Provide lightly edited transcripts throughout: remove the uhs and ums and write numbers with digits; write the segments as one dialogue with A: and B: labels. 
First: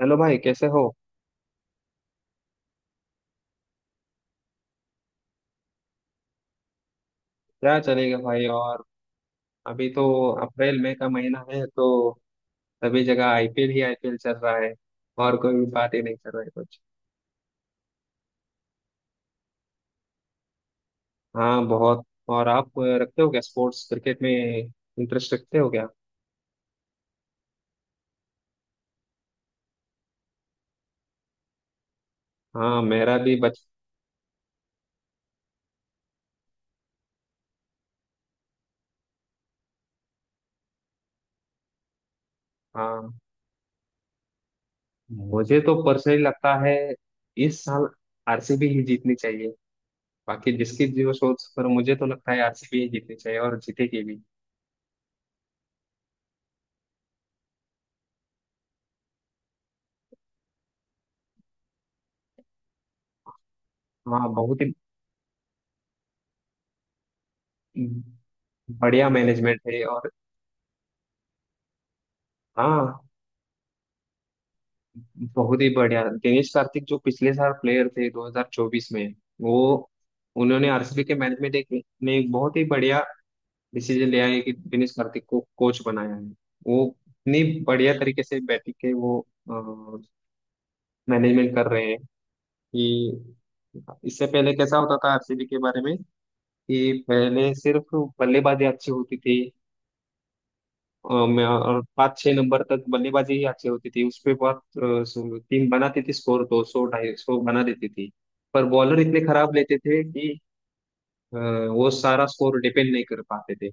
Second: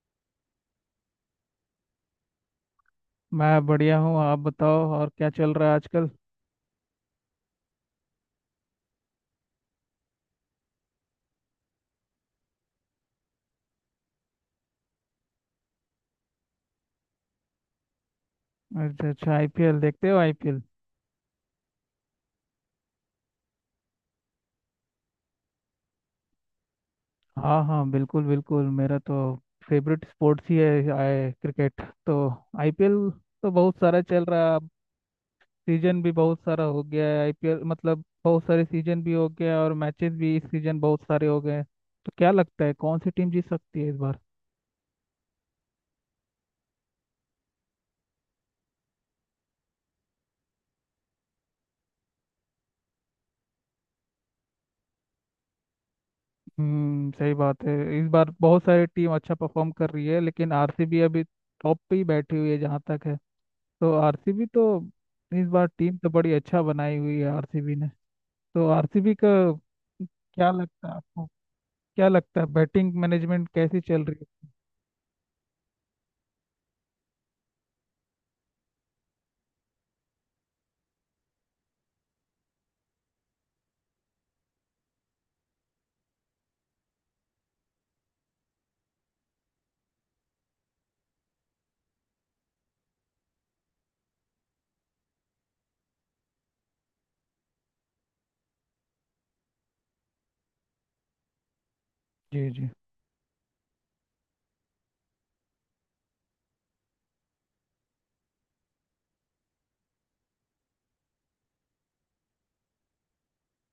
A: Hello भाई, कैसे हो?
B: मैं बढ़िया हूँ। आप बताओ और क्या चल रहा है आजकल।
A: क्या चलेगा भाई, और अभी तो अप्रैल मई का महीना है, तो सभी जगह आईपीएल ही आईपीएल चल रहा है और कोई भी बात ही नहीं चल रहा है कुछ।
B: अच्छा अच्छा, आईपीएल देखते हो आईपीएल?
A: हाँ, बहुत। और आप रखते हो क्या स्पोर्ट्स, क्रिकेट में इंटरेस्ट रखते हो क्या?
B: हाँ हाँ बिल्कुल बिल्कुल, मेरा तो फेवरेट स्पोर्ट्स ही है क्रिकेट तो।
A: हाँ,
B: आईपीएल
A: मेरा भी
B: तो
A: बच।
B: बहुत सारा चल रहा है अब। सीजन भी बहुत सारा हो गया है आईपीएल, मतलब बहुत सारे सीजन भी हो गया और मैचेस भी इस सीजन बहुत सारे हो गए हैं। तो क्या लगता है कौन सी
A: हाँ,
B: टीम जीत सकती है इस बार?
A: मुझे तो पर्सनली लगता है इस साल आरसीबी ही जीतनी चाहिए। बाकी जिसकी जो सोच, पर मुझे तो लगता है आरसीबी ही जीतनी चाहिए और जीतेगी भी।
B: हम्म, सही बात है। इस बार बहुत सारी टीम अच्छा परफॉर्म कर रही है लेकिन आरसीबी अभी टॉप पे ही बैठी हुई है जहाँ तक है। तो
A: हाँ,
B: आरसीबी
A: बहुत
B: तो
A: ही
B: इस बार टीम तो बड़ी अच्छा बनाई हुई है आरसीबी ने। तो
A: बढ़िया
B: आरसीबी का
A: मैनेजमेंट है। और
B: क्या लगता है आपको? क्या लगता है बैटिंग
A: हाँ,
B: मैनेजमेंट कैसी चल रही है?
A: बहुत ही बढ़िया दिनेश कार्तिक जो पिछले साल प्लेयर थे 2024 में, वो, उन्होंने आरसीबी के मैनेजमेंट एक ने एक बहुत ही बढ़िया डिसीजन लिया है कि दिनेश कार्तिक को कोच बनाया है। वो इतनी बढ़िया तरीके से बैटिंग के वो मैनेजमेंट कर रहे हैं, कि इससे पहले कैसा होता था आरसीबी के बारे में, कि पहले सिर्फ बल्लेबाजी अच्छी होती थी, मैं और पाँच छः
B: जी
A: नंबर
B: जी,
A: तक बल्लेबाजी ही अच्छी होती थी। उस पे बहुत टीम बनाती थी, स्कोर तो 100-250 बना देती थी। पर बॉलर इतने खराब लेते थे कि अ, वो सारा स्कोर डिपेंड नहीं कर पाते थे।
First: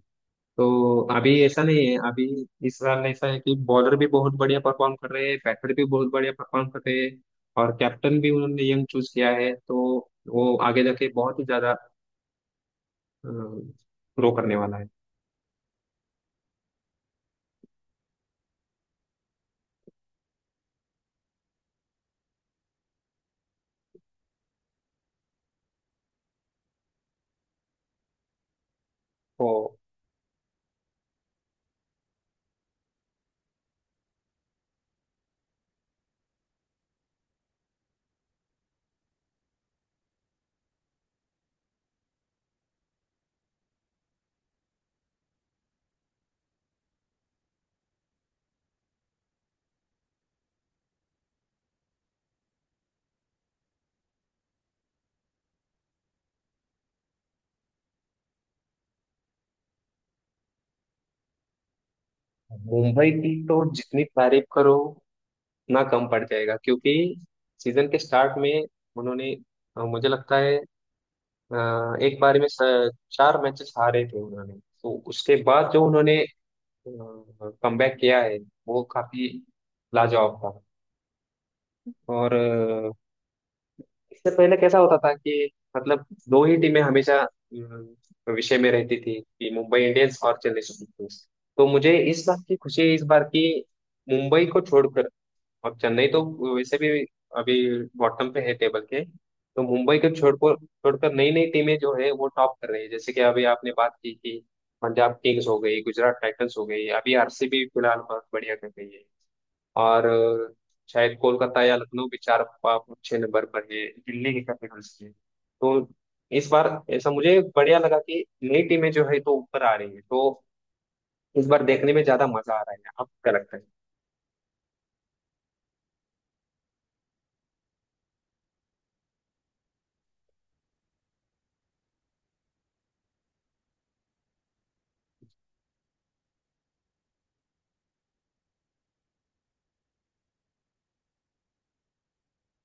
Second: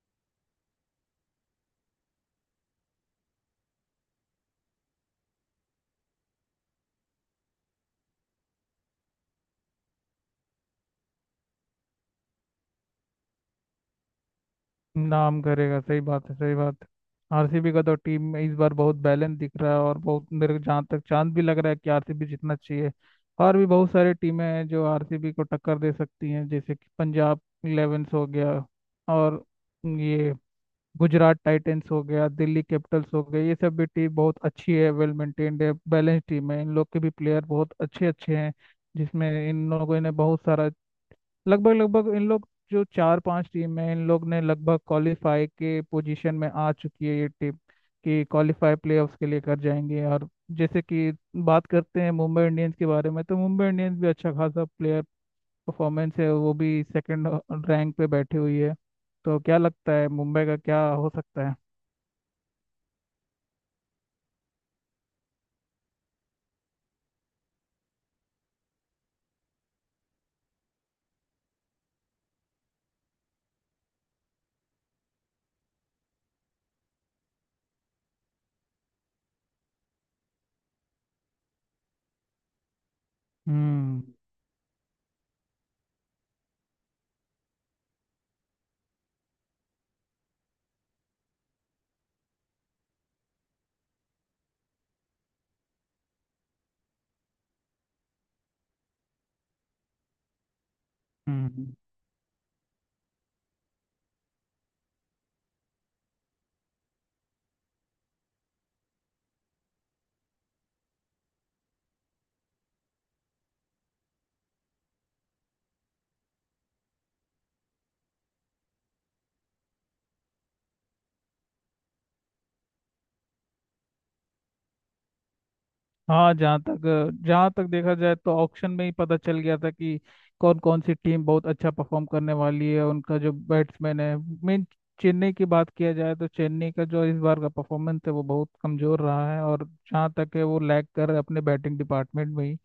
A: तो अभी ऐसा नहीं है, अभी इस साल ऐसा है कि बॉलर भी बहुत बढ़िया परफॉर्म कर रहे हैं, बैटर भी बहुत बढ़िया परफॉर्म कर रहे हैं और कैप्टन भी उन्होंने यंग चूज किया है, तो वो आगे जाके बहुत ही ज्यादा ग्रो करने वाला है।
B: नाम करेगा। सही बात है, सही बात है। आरसीबी का तो टीम में इस बार बहुत बैलेंस दिख रहा है, और बहुत मेरे को जहाँ तक चांद भी लग रहा है कि आरसीबी जितना चाहिए। और भी बहुत सारी टीमें हैं जो आरसीबी को टक्कर दे सकती हैं, जैसे कि पंजाब इलेवेंस हो गया, और
A: तो
B: ये गुजरात टाइटंस हो गया, दिल्ली कैपिटल्स हो गई। ये सब भी टीम बहुत अच्छी है, वेल मेंटेन्ड है, बैलेंस टीम है, इन लोग के भी प्लेयर बहुत अच्छे अच्छे हैं। जिसमें इन लोगों ने बहुत सारा, लगभग लगभग इन लोग जो चार पांच टीम है, इन लोग ने लगभग क्वालिफाई के पोजीशन में आ चुकी है ये टीम, कि क्वालिफाई प्लेऑफ्स के लिए कर जाएंगे। और जैसे कि बात करते हैं मुंबई इंडियंस के बारे में, तो मुंबई इंडियंस भी अच्छा खासा प्लेयर परफॉर्मेंस है, वो भी सेकंड रैंक पे बैठी हुई है। तो क्या लगता है मुंबई का क्या हो सकता है?
A: मुंबई की तो जितनी तारीफ करो ना, कम पड़ जाएगा, क्योंकि सीजन के स्टार्ट में उन्होंने, मुझे लगता है एक बार में 4 मैचेस हारे थे उन्होंने। तो उसके बाद जो उन्होंने कमबैक किया है वो काफी लाजवाब था। और
B: हम्म
A: इससे पहले कैसा होता था कि, मतलब दो ही टीमें हमेशा विषय में रहती थी कि मुंबई इंडियंस और चेन्नई सुपर किंग्स। तो मुझे इस बात की खुशी है इस बार की, मुंबई को छोड़कर और चेन्नई तो वैसे भी अभी बॉटम पे है टेबल के। तो मुंबई को छोड़कर छोड़कर नई नई
B: हम्म
A: टीमें जो है वो टॉप कर रही है, जैसे कि अभी आपने बात की कि पंजाब किंग्स हो गई, गुजरात टाइटंस हो गई, अभी आरसीबी फिलहाल बहुत बढ़िया कर रही है। और शायद कोलकाता या लखनऊ भी चार छह नंबर पर है, दिल्ली की कैपिटल्स है। तो इस बार ऐसा मुझे बढ़िया लगा कि नई टीमें जो है तो ऊपर आ रही है, तो इस बार देखने में ज्यादा मजा आ रहा है। आपको क्या लगता है?
B: हाँ, जहाँ तक देखा जाए तो ऑक्शन में ही पता चल गया था कि कौन कौन सी टीम बहुत अच्छा परफॉर्म करने वाली है उनका जो बैट्समैन है मेन। चेन्नई की बात किया जाए तो चेन्नई का जो इस बार का परफॉर्मेंस है वो बहुत कमजोर रहा है, और जहाँ तक है वो लैग कर रहा है अपने बैटिंग डिपार्टमेंट में ही।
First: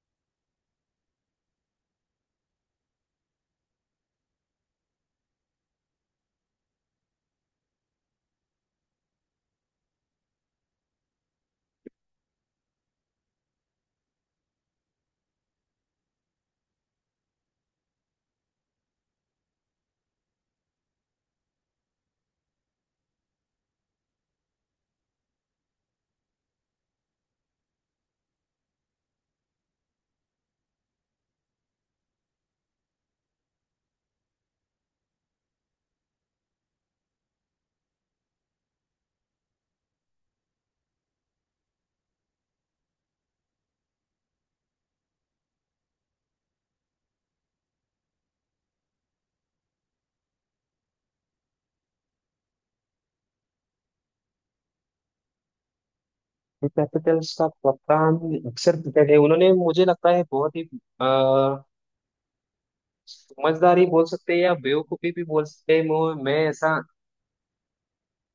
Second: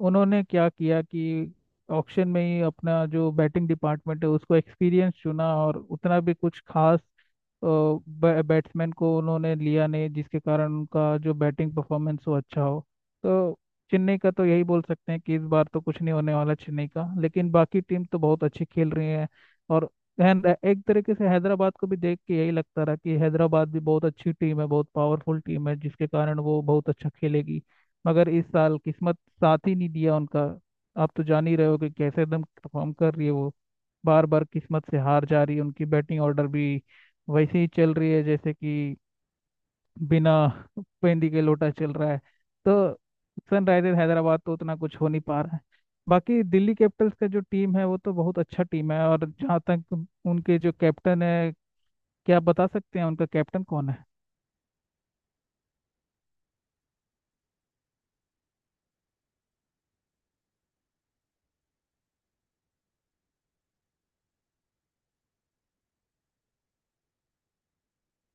B: उन्होंने क्या किया कि ऑक्शन में ही अपना जो बैटिंग डिपार्टमेंट है उसको एक्सपीरियंस चुना, और उतना भी कुछ खास बैट्समैन को उन्होंने लिया नहीं, जिसके कारण उनका जो बैटिंग परफॉर्मेंस वो अच्छा हो। तो चेन्नई का तो यही बोल सकते हैं कि इस बार तो कुछ नहीं होने वाला चेन्नई का, लेकिन बाकी टीम तो बहुत अच्छी खेल रही है। और एक तरीके से हैदराबाद को भी देख के यही लगता रहा कि हैदराबाद भी बहुत अच्छी टीम है, बहुत पावरफुल टीम है, जिसके कारण वो बहुत अच्छा खेलेगी, मगर इस साल किस्मत साथ ही नहीं दिया उनका। आप तो जान ही रहे हो कि कैसे एकदम परफॉर्म कर रही है वो। बार बार किस्मत से हार जा रही है। उनकी बैटिंग ऑर्डर भी वैसे ही चल रही है जैसे कि बिना पेंदी के लोटा चल रहा है। तो सनराइजर हैदराबाद तो उतना कुछ हो नहीं पा रहा है। बाकी दिल्ली कैपिटल्स का जो टीम है वो तो बहुत अच्छा टीम है, और जहाँ तक उनके जो कैप्टन है, क्या आप बता सकते हैं उनका कैप्टन कौन है?
A: कैपिटल्स का कप्तान अक्सर क्रिकेट है, उन्होंने मुझे लगता है बहुत ही अ, समझदारी बोल सकते हैं या बेवकूफी भी बोल सकते हैं, मैं ऐसा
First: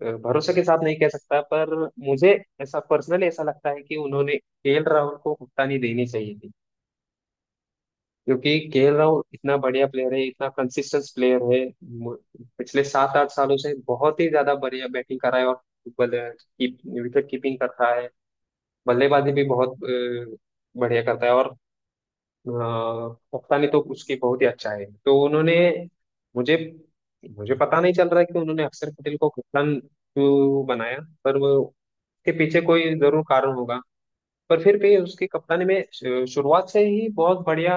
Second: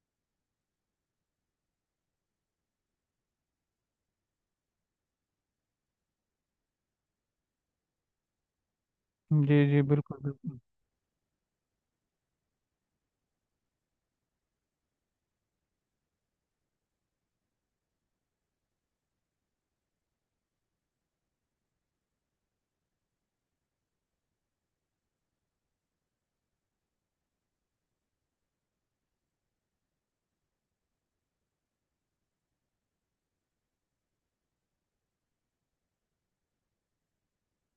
A: भरोसे के साथ नहीं कह सकता, पर मुझे ऐसा पर्सनली ऐसा लगता है कि उन्होंने केएल राहुल को कप्तानी देनी चाहिए थी, क्योंकि केएल राहुल इतना
B: जी जी
A: बढ़िया प्लेयर
B: बिल्कुल
A: है, इतना
B: बिल्कुल,
A: कंसिस्टेंट प्लेयर है। मु- पिछले 7-8 सालों से बहुत ही ज्यादा बढ़िया बैटिंग कर रहा है और बल्ले- की, विकेट कीपिंग कर रहा है, बल्लेबाजी भी बहुत बढ़िया करता है और पता नहीं तो उसकी बहुत ही अच्छा है, तो उन्होंने, मुझे मुझे पता नहीं चल रहा है कि उन्होंने अक्षर पटेल को कप्तान क्यों बनाया। पर वो उसके पीछे कोई जरूर कारण होगा, पर फिर भी उसकी कप्तानी में शुरुआत से ही बहुत बढ़िया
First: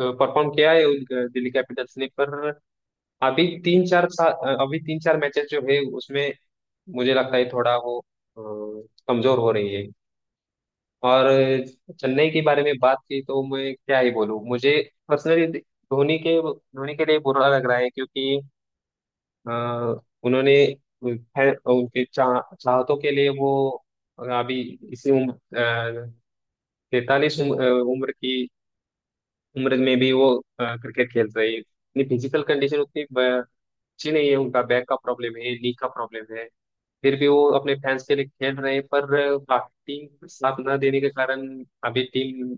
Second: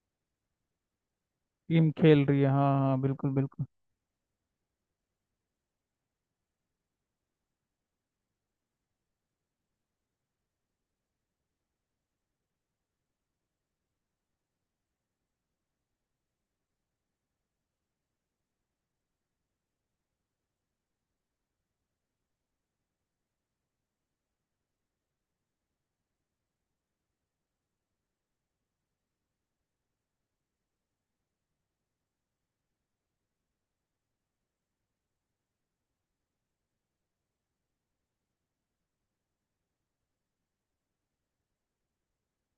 A: परफॉर्म किया है दिल्ली
B: टीम
A: कैपिटल्स ने,
B: खेल
A: पर
B: रही है। हाँ हाँ बिल्कुल
A: अभी
B: बिल्कुल।
A: अभी 3-4 मैचेस जो है उसमें मुझे लगता है थोड़ा वो अ, कमजोर हो रही है। और चेन्नई के बारे में बात की तो मैं क्या ही बोलूँ, मुझे पर्सनली धोनी के लिए बुरा लग रहा है क्योंकि अ, उन्होंने, खैर, उनके चाहतों के लिए वो अभी इसी उम्र 43 उम्र में भी वो क्रिकेट खेल रहे हैं, उनकी फिजिकल कंडीशन उतनी अच्छी नहीं है, उनका बैक का प्रॉब्लम है, नी का प्रॉब्लम है, फिर भी वो अपने फैंस के लिए खेल रहे हैं। पर बाकी टीम साथ न देने के कारण अभी टीम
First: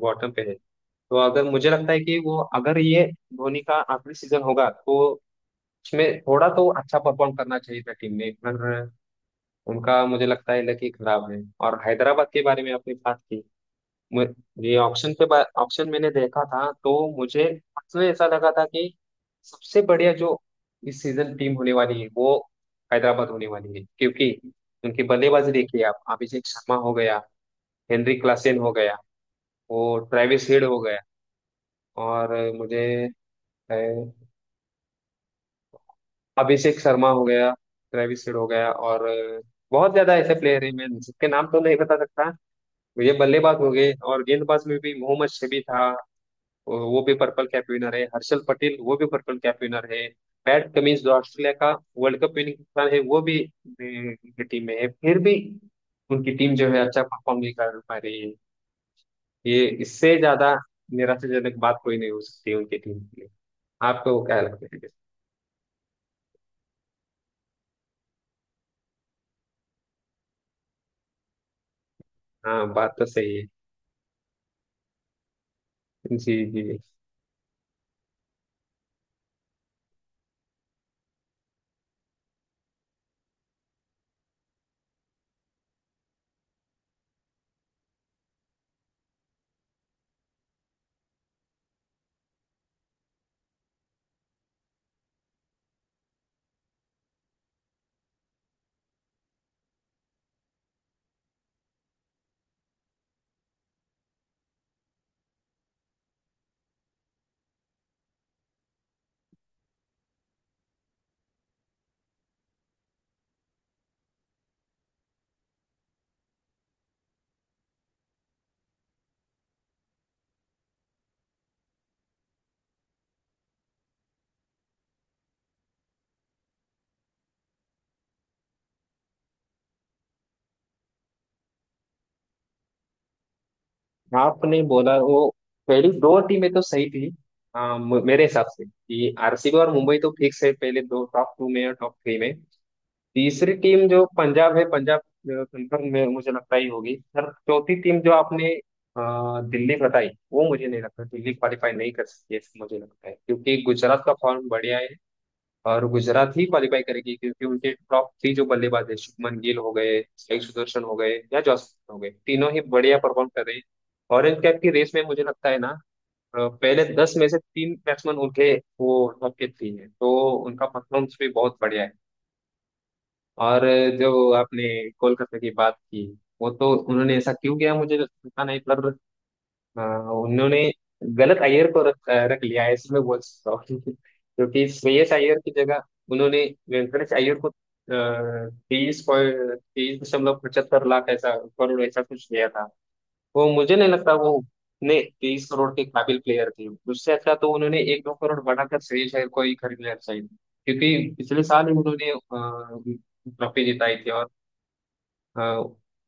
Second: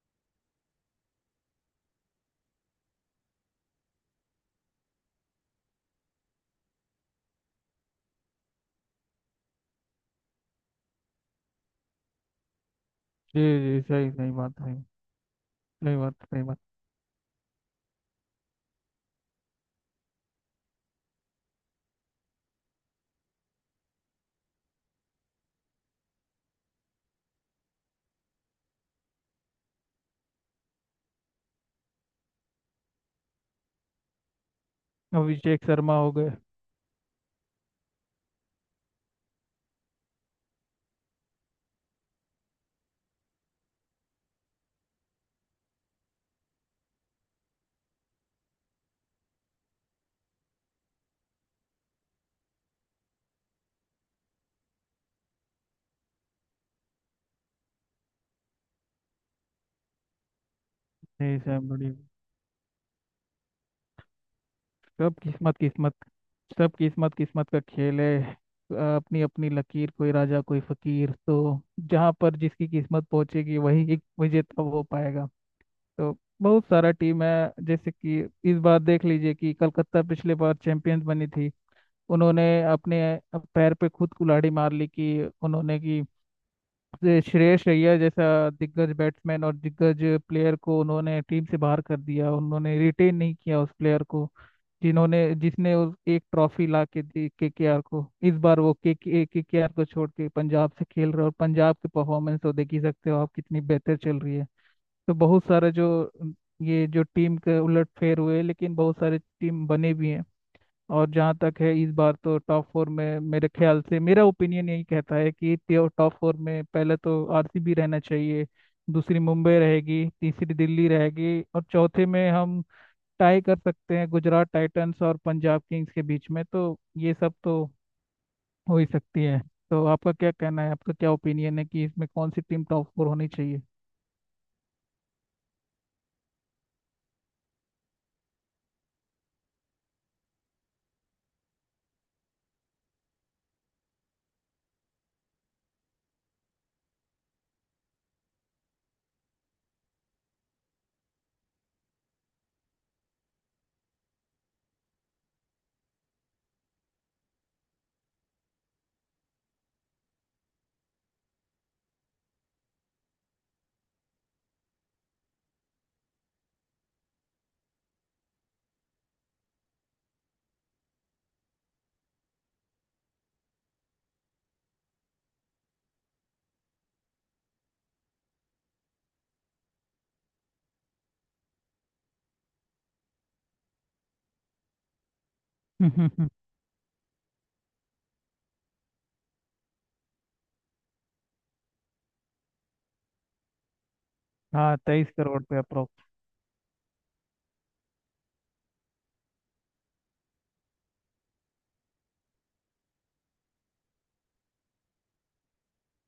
A: बॉटम पे है। तो अगर मुझे लगता है कि वो अगर ये धोनी का आखिरी सीजन होगा, तो उसमें थोड़ा तो अच्छा परफॉर्म करना चाहिए था टीम ने, पर उनका मुझे लगता है लकी खराब है। और हैदराबाद के बारे में आपने बात
B: जी
A: की,
B: जी, सही
A: मु-
B: सही बात है।
A: ये ऑप्शन के बाद ऑप्शन
B: सही
A: मैंने
B: बात, सही
A: देखा
B: बात।
A: था, तो मुझे उसमें ऐसा लगा था कि सबसे बढ़िया जो इस सीजन टीम होने वाली है वो हैदराबाद होने वाली है, क्योंकि उनकी बल्लेबाजी देखिए, आप अभिषेक शर्मा हो गया, हेनरी क्लासेन हो गया, वो ट्रेविस हेड हो गया और मुझे अ,
B: अभिषेक शर्मा हो गए।
A: अभिषेक शर्मा हो गया, ट्रेविस हेड हो गया और बहुत ज्यादा ऐसे प्लेयर हैं मैं जिसके नाम तो नहीं बता सकता, मुझे बल्लेबाज हो गए, और गेंदबाज में भी मोहम्मद शमी था, वो भी पर्पल कैप विनर है, हर्षल पटेल वो भी पर्पल कैप विनर है, पैट कमिंस जो ऑस्ट्रेलिया का वर्ल्ड कप विनिंग कप्तान है वो भी टीम में है, फिर भी उनकी टीम जो है अच्छा परफॉर्म नहीं कर पा रही है। ये इससे ज्यादा
B: नहीं,
A: निराशाजनक
B: सैम
A: बात
B: बड़ी।
A: कोई नहीं हो सकती उनकी टीम के लिए। आपको क्या लगता है?
B: सब किस्मत किस्मत सब किस्मत किस्मत का खेल है। अपनी अपनी लकीर, कोई राजा कोई फकीर। तो जहां पर
A: हाँ,
B: जिसकी
A: बात तो
B: किस्मत
A: सही है।
B: पहुंचेगी वही एक विजेता हो पाएगा। तो
A: जी
B: बहुत
A: जी।
B: सारा टीम है, जैसे कि इस बार देख लीजिए कि कलकत्ता पिछले बार चैंपियंस बनी थी, उन्होंने अपने पैर पे खुद कुल्हाड़ी मार ली कि उन्होंने कि ये श्रेयस अय्यर जैसा दिग्गज बैट्समैन और दिग्गज प्लेयर को उन्होंने टीम से बाहर कर दिया, उन्होंने रिटेन नहीं किया उस प्लेयर को, जिन्होंने जिसने उस एक ट्रॉफी ला के दी केकेआर को। इस बार वो के केकेआर को छोड़ के पंजाब से खेल रहे, और पंजाब की परफॉर्मेंस तो देख ही सकते हो आप, कितनी बेहतर चल रही है। तो बहुत सारे जो ये जो टीम के उलटफेर हुए, लेकिन बहुत सारे टीम बने भी हैं। और जहाँ तक है, इस बार तो टॉप फोर में मेरे ख्याल से मेरा ओपिनियन यही कहता है कि टॉप फोर में पहले तो आरसीबी रहना चाहिए, दूसरी मुंबई रहेगी, तीसरी दिल्ली रहेगी, और चौथे में हम टाई कर सकते हैं गुजरात टाइटंस और पंजाब किंग्स के बीच में। तो ये सब तो हो ही सकती है। तो आपका क्या कहना है, आपका क्या ओपिनियन है कि इसमें कौन सी टीम टॉप फोर होनी चाहिए?
A: आपने बोला वो पहली दो टीमें तो सही थी। हाँ, मेरे हिसाब से कि आरसीबी और मुंबई तो फिक्स है पहले दो टॉप टू में, और टॉप थ्री में तीसरी टीम जो पंजाब है, पंजाब कंफर्म में मुझे लगता ही होगी सर। चौथी टीम जो आपने अ, दिल्ली बताई, वो मुझे नहीं लगता, दिल्ली क्वालिफाई नहीं कर सकती है मुझे लगता है, क्योंकि गुजरात का फॉर्म बढ़िया है, और गुजरात ही क्वालिफाई करेगी क्योंकि उनके टॉप थ्री जो बल्लेबाज है, शुभमन गिल हो गए, साई सुदर्शन हो गए या जॉस हो गए, तीनों ही बढ़िया परफॉर्म कर रहे हैं। ऑरेंज कैप की रेस में मुझे लगता है ना, पहले 10 में से तीन बैट्समैन उनके, वो टॉप के थ्री है, तो उनका परफॉर्मेंस भी बहुत बढ़िया है। और जो आपने कोलकाता की बात की, वो तो उन्होंने ऐसा क्यों किया मुझे तो पता नहीं, पर उन्होंने गलत अय्यर को रख रख लिया है, ऐसे मैं बोल सकता हूँ क्योंकि श्रेयस अय्यर की जगह उन्होंने वेंकटेश अय्यर को तेईस पॉइंट तेईस दशमलव पचहत्तर लाख ऐसा करोड़ ऐसा कुछ दिया था। वो मुझे नहीं लगता वो
B: हाँ,
A: उतने
B: 23 करोड़
A: तेईस
B: पे
A: करोड़ के
B: अप्रोक्स।
A: काबिल प्लेयर थे। उससे अच्छा तो उन्होंने 1-2 करोड़ बढ़ाकर श्रेयस अय्यर को ही खरीद लिया शायद, क्योंकि पिछले साल ही उन्होंने ट्रॉफी जिताई थी और अ,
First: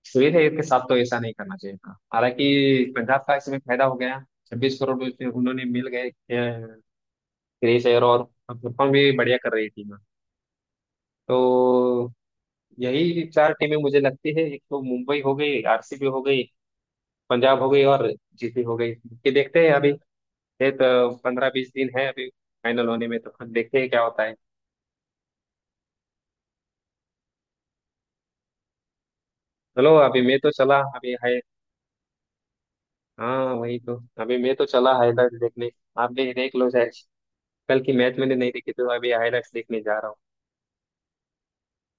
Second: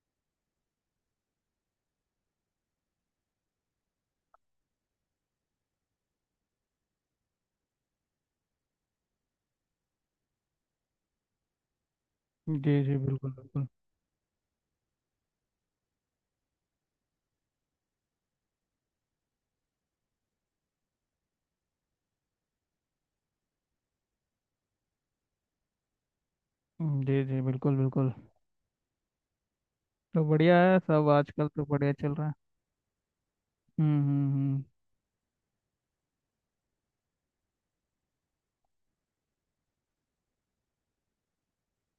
A: श्रेयस अय्यर के साथ तो ऐसा नहीं करना चाहिए था। हालांकि पंजाब का इसमें फायदा हो गया, 26 करोड़ उससे उन्होंने मिल गए श्रेयस अय्यर, और परफॉर्म भी बढ़िया कर रही थी। तो
B: जी जी
A: यही
B: बिल्कुल
A: चार
B: बिल्कुल।
A: टीमें मुझे लगती है, एक तो मुंबई हो गई, आरसीबी हो गई, पंजाब हो गई और जीटी हो गई। ये देखते हैं अभी, ये तो 15-20 दिन है अभी फाइनल होने में, तो खुद देखते हैं क्या होता है।
B: जी जी बिल्कुल बिल्कुल।
A: चलो अभी
B: तो
A: मैं तो
B: बढ़िया है,
A: चला,
B: सब
A: अभी है।
B: आजकल तो बढ़िया चल रहा है।
A: हाँ वही तो।
B: हम्म हम्म
A: अभी मैं
B: हम्म।
A: तो चला हाईलाइट देखने, आप भी देख लो शायद। कल की मैच मैंने नहीं देखी, तो अभी हाईलाइट्स देखने जा रहा हूँ।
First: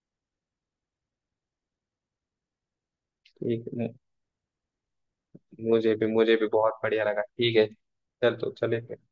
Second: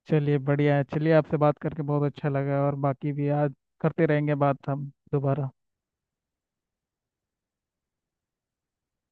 B: चलिए बढ़िया है, चलिए आपसे बात करके बहुत अच्छा लगा, और बाकी भी आज
A: ठीक है,
B: करते रहेंगे बात हम दोबारा।
A: मुझे भी बहुत बढ़िया लगा। ठीक है, चल तो चले।